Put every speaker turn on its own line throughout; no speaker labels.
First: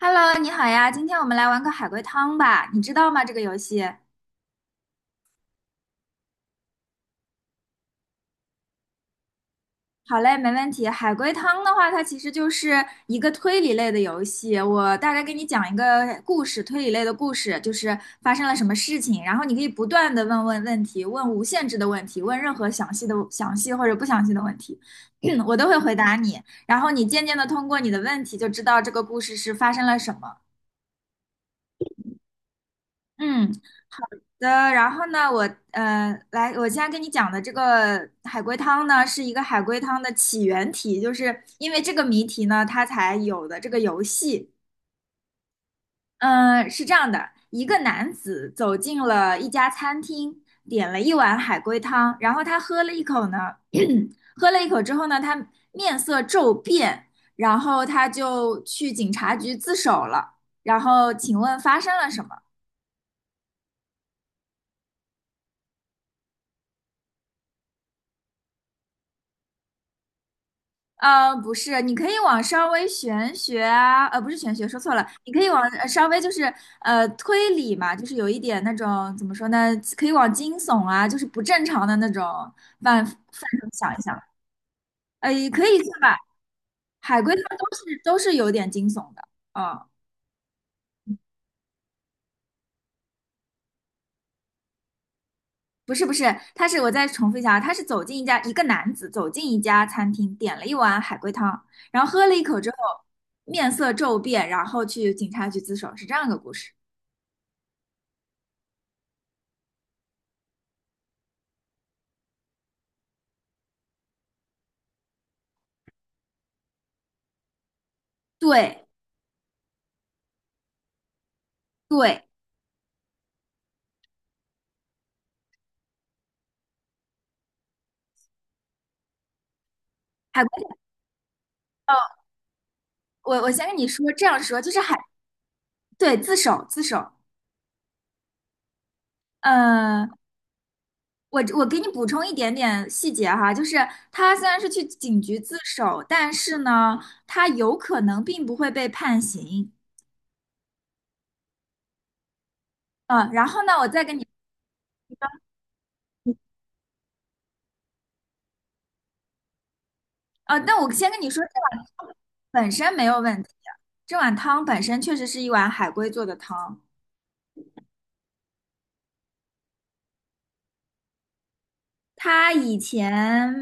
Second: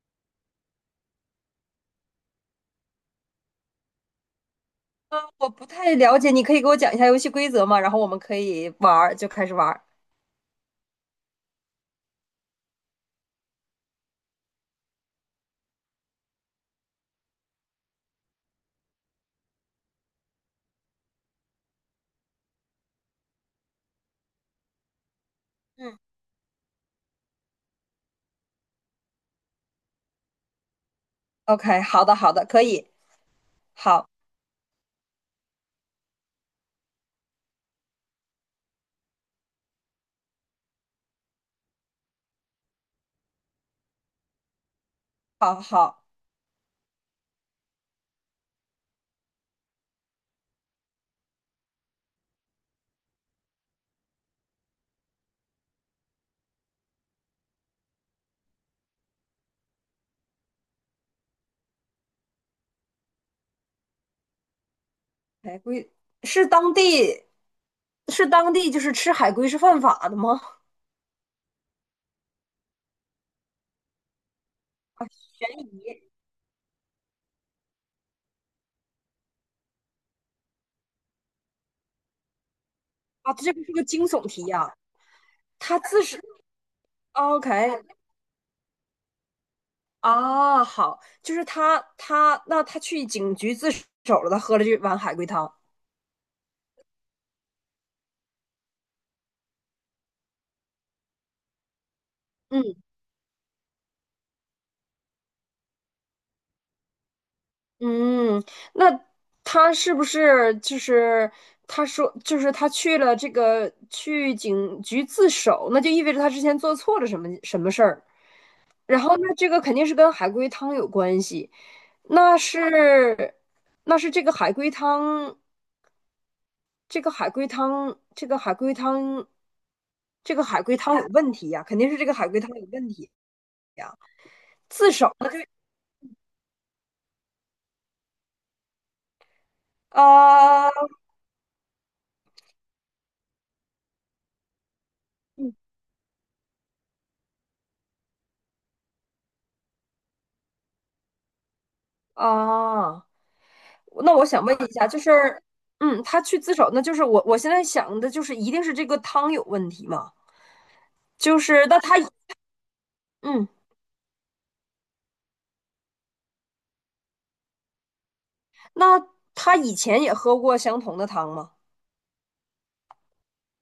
Hello，你好呀，今天我们来玩个海龟汤吧，你知道吗？这个游戏？
我不太了解，你可以给我讲一下游戏规则吗？然后我们可以玩儿，就开始玩儿。
好嘞，没问题。海龟汤的话，它其实就是一个推理类的游戏。我大概给你讲一个故事，推理类的故事，就是发生了什么事情，然后你可以不断的问题，问无限制的问题，问任何详细或者不详细的问题，我都会回
嗯，
答你。然后你渐渐的通过你的问题就知道这个故事是发生了什么。
OK，好的，好的，可以，
嗯，
好，
的，然后呢，我现在跟你讲的这个海龟汤呢，是一个海龟汤的起源题，就是因为这个谜题呢，它才有的这个游戏。
好，好。
嗯，是这样的，一个男子走进了一家餐厅，点了一碗海龟汤，然后他喝了一口呢，喝了一口之后呢，他面色骤变，然后他就去警察局自首了。然后，请问发生了什么？
海龟是当地是当地就是吃海龟是犯法的吗？
不是，你可以往稍微玄学啊。不是玄学，说错了，你可以
悬
往
疑
稍微就是推理嘛，就是有一点那种，怎么说呢，可以往惊悚啊，就是不正常的那种范
啊，这个
畴
是个
想一
惊
想。
悚题呀、
也可以
他
算
自
吧。
首
海龟汤
，OK，
都是有点惊悚的。嗯，
啊，好，就是他他去警局自首了，他喝了这碗海龟汤。
不是不是。他是，我再重复一下，啊，他是走进一家一个男子走进一家餐厅，点了一碗海龟汤，然后喝了一口
嗯，
之后面色骤变，然后去警察局自首，是这样一个故事。
嗯，那他是不是他说就是他去了这个去警局自首，那就意味着他之前做错了什么事儿，
对。
然后那这个肯定是跟海龟汤有关系，
对，
那是那是这个海龟汤，这个海龟汤，这个海龟汤，这个
海
海龟
龟
汤有问题呀，肯定
汤
是这个
哦，
海龟汤有问题
我先跟你
呀，
说，这样说就是
自
海。
首
对，自首自首。呃，
啊
我给你补充一点点细节哈，就是他虽然是去警局自首，但是呢，他有可能并不会被判刑。
啊！
然后呢，我再
那
跟
我
你，
想问一下，就是，嗯，他去自首，那就是我现在想的就是，一定是这个汤有问题嘛？
啊，那我先跟你
就
说，这
是那
碗
他，
汤本身没有问
嗯，
题，这碗汤本身确实是一碗海龟做的汤。
那他以前也喝过相同的汤吗？
他以前，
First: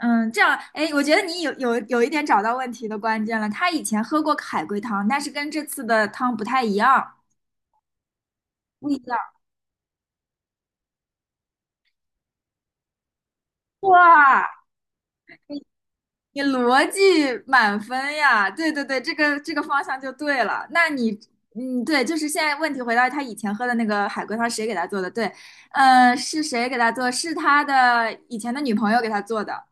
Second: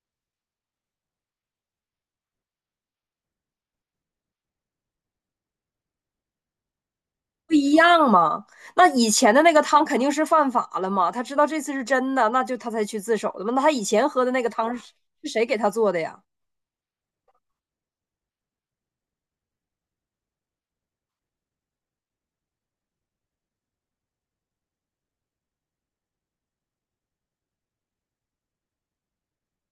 嗯，这样，哎，我觉得你有一点找到问题的关键了。他以前喝过海龟汤，但是跟这次的汤不太一样，
不一样吗？那
不一
以
样。
前的那个汤肯定是犯法了嘛？他知道这次是真的，那就他才去自首的嘛？那他以前喝的那
哇，
个汤是是谁给他做的呀？
你逻辑满分呀！对对对，这个方向就对了。那你，嗯，对，就是现在问题回到他以前喝的那个海龟汤，谁给他做的？对，是谁给他做？是他的以前的女朋友给他做的。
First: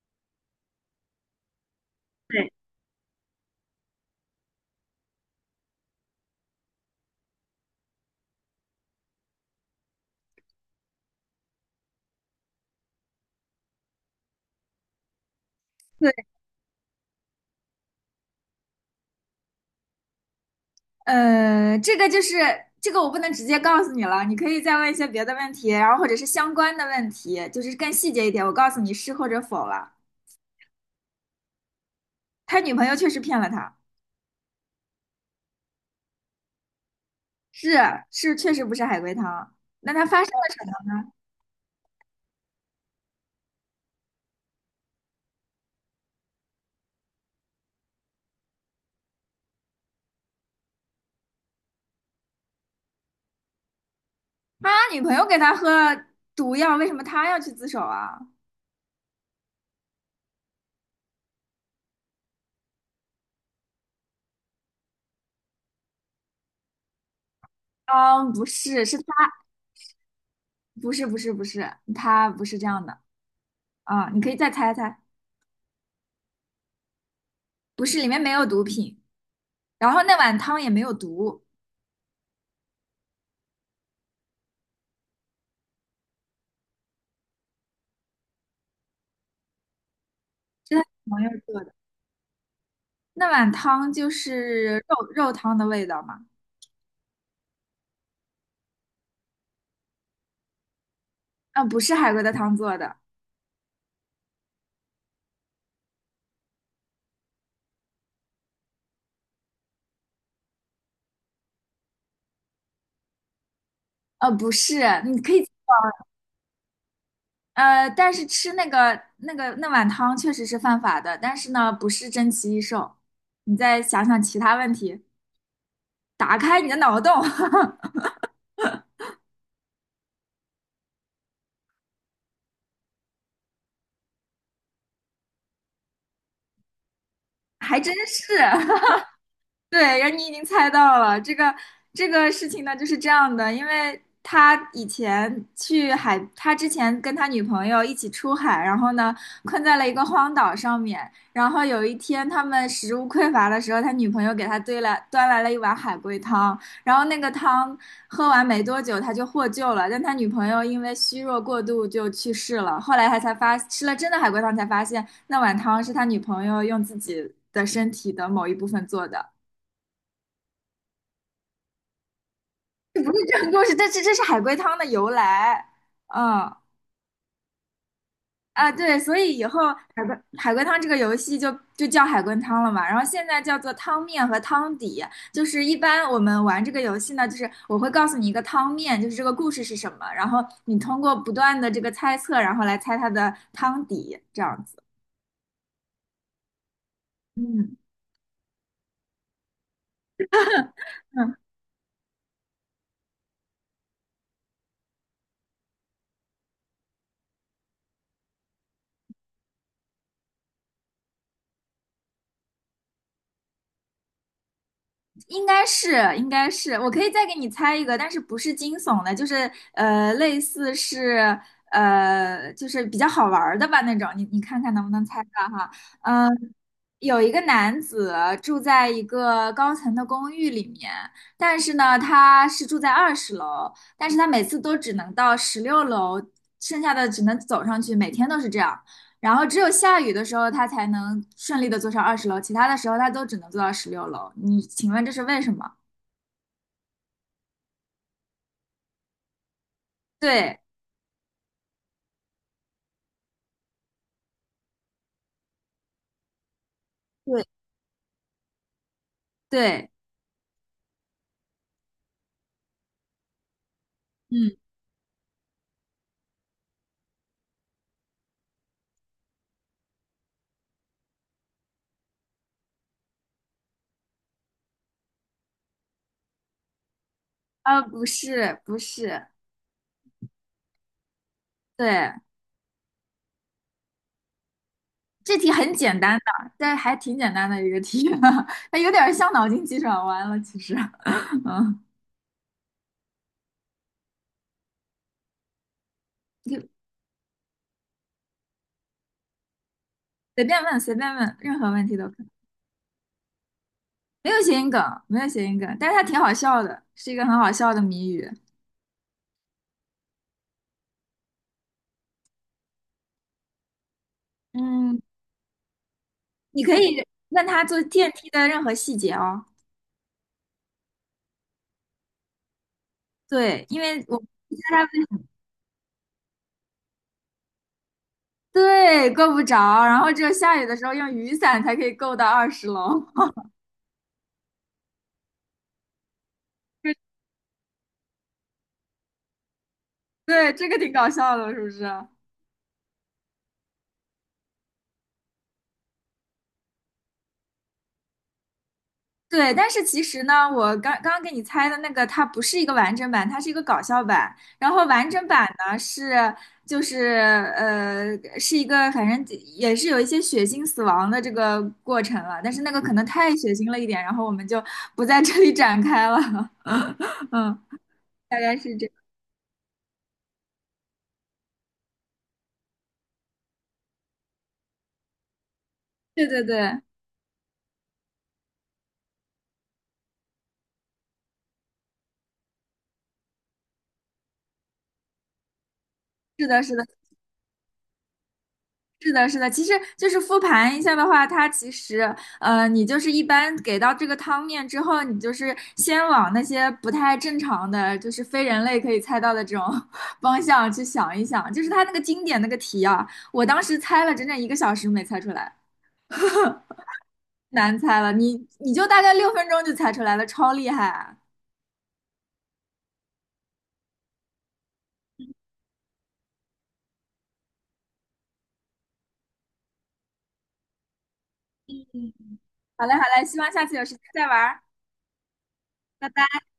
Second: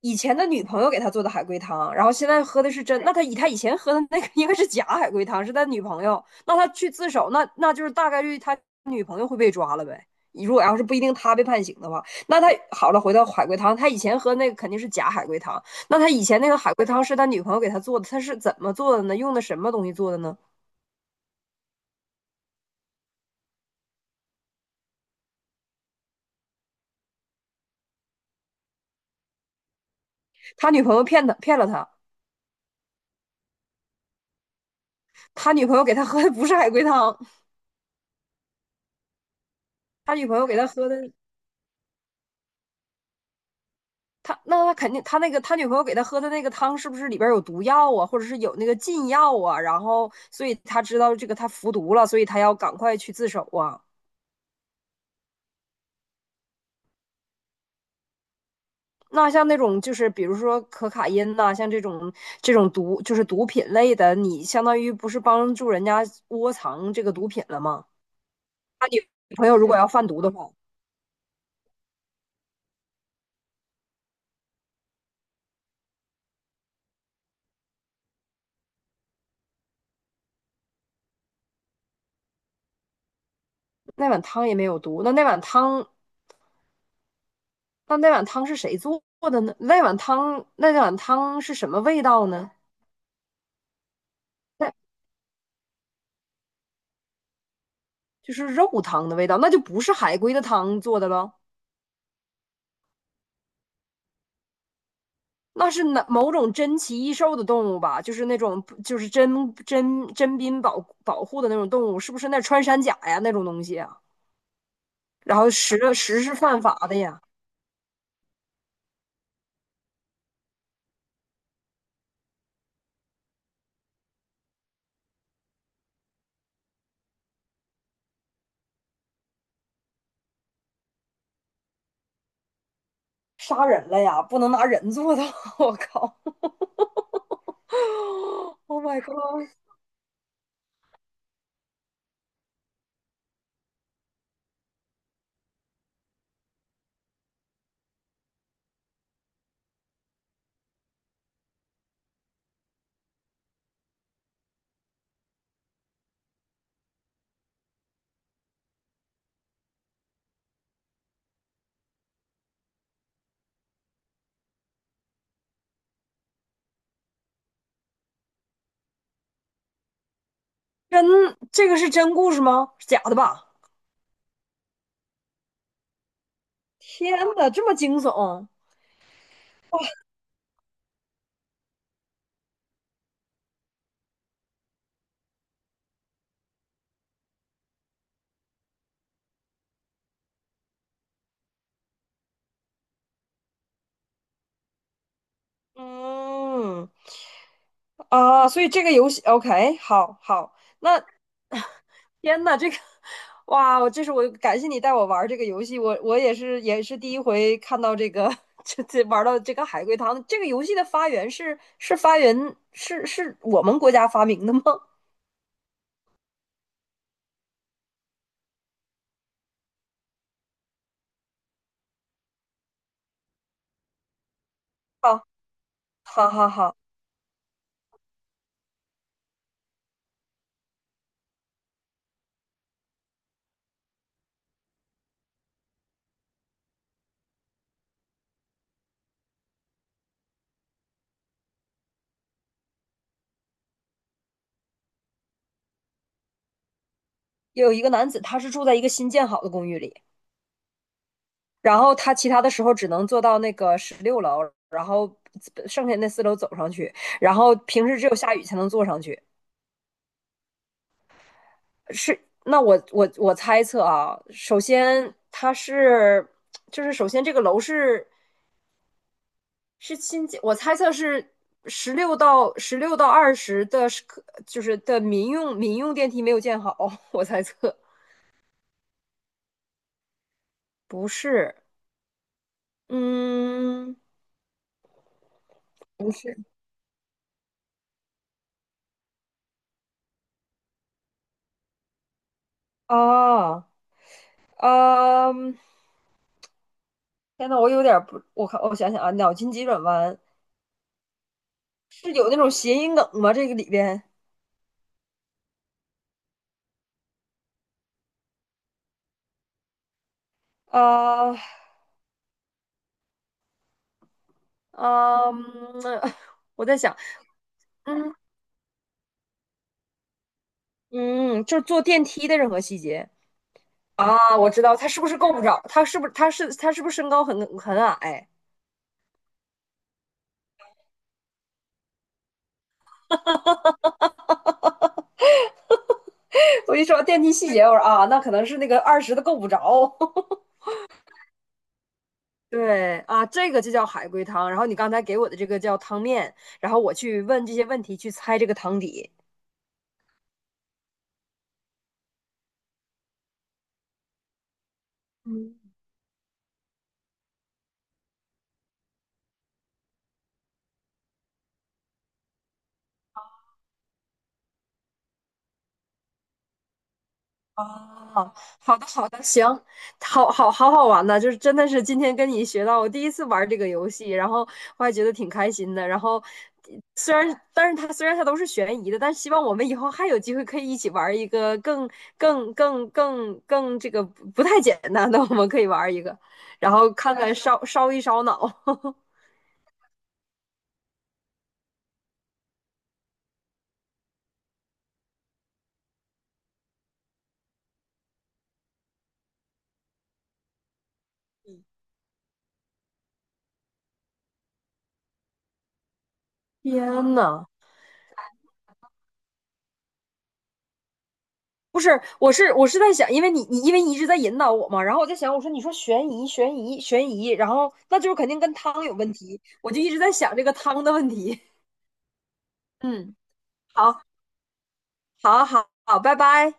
以前的女朋友给他做的海龟汤，然后现在
对，
喝的是真。那他以前喝的那个应该是假海龟汤，是他女朋友。那他去自首，那就是大概率他女朋友会被抓了呗。如果要是不一定他被判刑的话，那他好了，回到海龟汤，他以前喝那个肯定是假海龟汤。那他以前那个海龟汤是他女朋友给他做的，他是怎么做的呢？用的什么东西做的呢？
呃，这个就是这个，我不能直接告诉你了，你可以再问一些别的问题，然后或者是相关的问题，就是更细节一点，我告诉你是或者否了。
他女朋友骗了他，
他女朋友确实骗了他，
他女朋友给他喝的不是海龟汤，
是是，确实不是海龟汤。那他
他
发
女
生
朋
了
友给
什
他喝
么？
的他那他肯定，他那个他女朋友给他喝的那个汤是不是里边有毒药啊，或者是有那个禁药啊？然后，所以他知道这个他服毒了，所以他要赶快去自首啊。
他女朋友给他喝毒药，为什么他要去自首啊？
那像那种就是比如说可卡因呐、像这种这种毒就是毒品类的，你相当于不是帮助人家窝藏这个毒品了吗？
啊，不是，是他，
朋友如果要贩毒的话，
不是不是不是，他不是这样的啊，你可以再猜猜，不是，里面没有毒品，然后那碗汤也没有毒，
那碗汤也没有毒，那那碗汤是谁做的呢？那
是他
那
女
碗
朋友
汤是
做
什
的。
么味道呢？
那碗汤就
那
是肉汤的味道吗？
就是肉汤的味道，那就不是海龟的汤做的了，
啊、不是海龟的汤做的，
那是哪某种珍奇异兽的动物吧？就是那种就是珍保保护的那种动物，是不是那穿山甲呀那种东西啊？
不是，你可
然
以，
后实是犯法的呀，
但是吃那碗汤确实是犯法的，但是呢，不是珍奇异兽。你再想想其他问题，打开你的脑洞。
杀人了呀，不能拿人做的。我靠
还真是。
！Oh my god！
对，然后你已经猜到了这个事情呢，就是这样的，因为他以前去海，他之前跟他女朋友一起出海，然后呢困在了一个荒岛上面，然后有一天他们食物匮乏的时候，他女朋友给他兑了端来了一碗海龟汤，然后那个汤喝完没多久他就获救了，但他女朋友因为虚弱过度就去世了，后来他才发吃了真的海龟汤才发现那碗汤是他女朋友用自己的身体的某一部分做的。
真这个是真故事吗？假
这不
的
是
吧？
真故事，这是海龟汤的由来。嗯，
天哪，这么惊悚！
啊，对，所以以后海龟汤这个游戏就叫海龟汤了嘛。然后现在叫做汤面和汤底，就是一般我们玩这个游戏呢，就是我会告诉你一个汤面，就是这个故事是什么，然后你通过不断的这个猜测，然后来猜它的汤底，这样子。
嗯，
嗯
啊，所以这个游戏，OK，好好，那
嗯，
天呐，这个哇，我这是我感谢你带我玩儿这个游戏，我也是第一回看到这个 这玩到这个海龟汤。这个游戏的发源是是我们国家发明的吗？
应该是，应该是，我可以再给你猜一个，但是不是惊悚的，就是类似是就是比较好玩儿的吧那种，你看看能不能猜
好，
到哈？嗯、
好，好，好，
有一个男子住在一个高层的公寓里面，但是呢，他是住在二十楼，但是他每次都只能到十六楼，剩下的只能走上去，每天都是这样。然后只有下雨的时候，他才能顺利的坐上二十楼，其他的时候他都只能坐到十六楼。你请问这是为什么？
有一个男子，他是住在一个新建好的公寓里，
对
然后他其他的时候只能坐到那个十六楼，然后剩下那四楼走上去，然
对，
后平时只有下雨才能坐上去。
对，
是，那我猜测啊，
嗯，
首先它是，就是首先这个楼是是新建，我猜测是十六到二十的是可，就是的民用电梯没有建好，我猜测
啊，不是不是。
不是，
对，
嗯，
这题很简
不
单的，
是
但还挺简单的一个题，它有点像脑筋急转弯了，其实。嗯，
啊，嗯，
就
天呐，我有点不，我看我想想啊，脑筋急转弯
随便问随便问，任何问题都
是
可以。
有那种谐音梗吗？这个里边
没有谐音梗，没有谐音梗，但是它挺好笑的，是一个很好笑的谜语。
啊，
嗯，
嗯，
你
我
可
在想。
以问他坐电
嗯，
梯的任何细节哦。
嗯，就是坐电梯的任何细节。
对，因为我
啊，我知道
它
他是不是够不着，他是不是身高很矮？
对够不着，然后只有下雨的时候用雨伞才可以够到二十楼。
我一说到电梯细节，我说啊，那可能是那个二十的够不着。
对，这个挺搞笑的，是不是？
对啊，这个就叫海龟汤。然后你刚才给我的这个叫汤面，然后我去问这些问题去猜这个汤底。
对，但是其实呢，我刚刚给你猜的那个，它不是一个完整版，它是一个搞笑版。然后完整版
嗯。
呢，是，就是，是一个，反正也是有一些血腥死亡的这个过程了，但是那个可能太血腥了一点，然后我们就不在这里展开了。嗯，
哦，
大概是
好
这
的
样。
好的，行，好好好玩呢，就是真的是今天跟你学到，我第一次玩这个游戏，然后我还觉得挺开心的。然后
对对对，
虽然，但是它虽然它都是悬疑的，但希望我们以后还有机会可以一起玩一个更这个不太简单的，我们可以玩一个，
是的，
然
是的。
后看看烧脑。
是的，是的，其实就是复盘一下的话，它其实，你就是一般给到这个汤面之后，你就是先往那些不太正常的，就是非人类可以猜到的这种 方向去想一想。就是它那个经典那个题啊，我当时猜了整整一个小时没猜出来，
天呐！
难猜了，你就大概6分钟就猜出来了，超厉害啊。
不是，我是在想，因为你因为你一直在引导我嘛，然后我在想，我说你说悬疑，然后那就是肯定跟汤有问题，我就一直在想这个汤的问题。
嗯，好嘞，好
嗯，
嘞，希望下次有时间
好，
再玩儿。
好，好，好，
拜
拜
拜。
拜。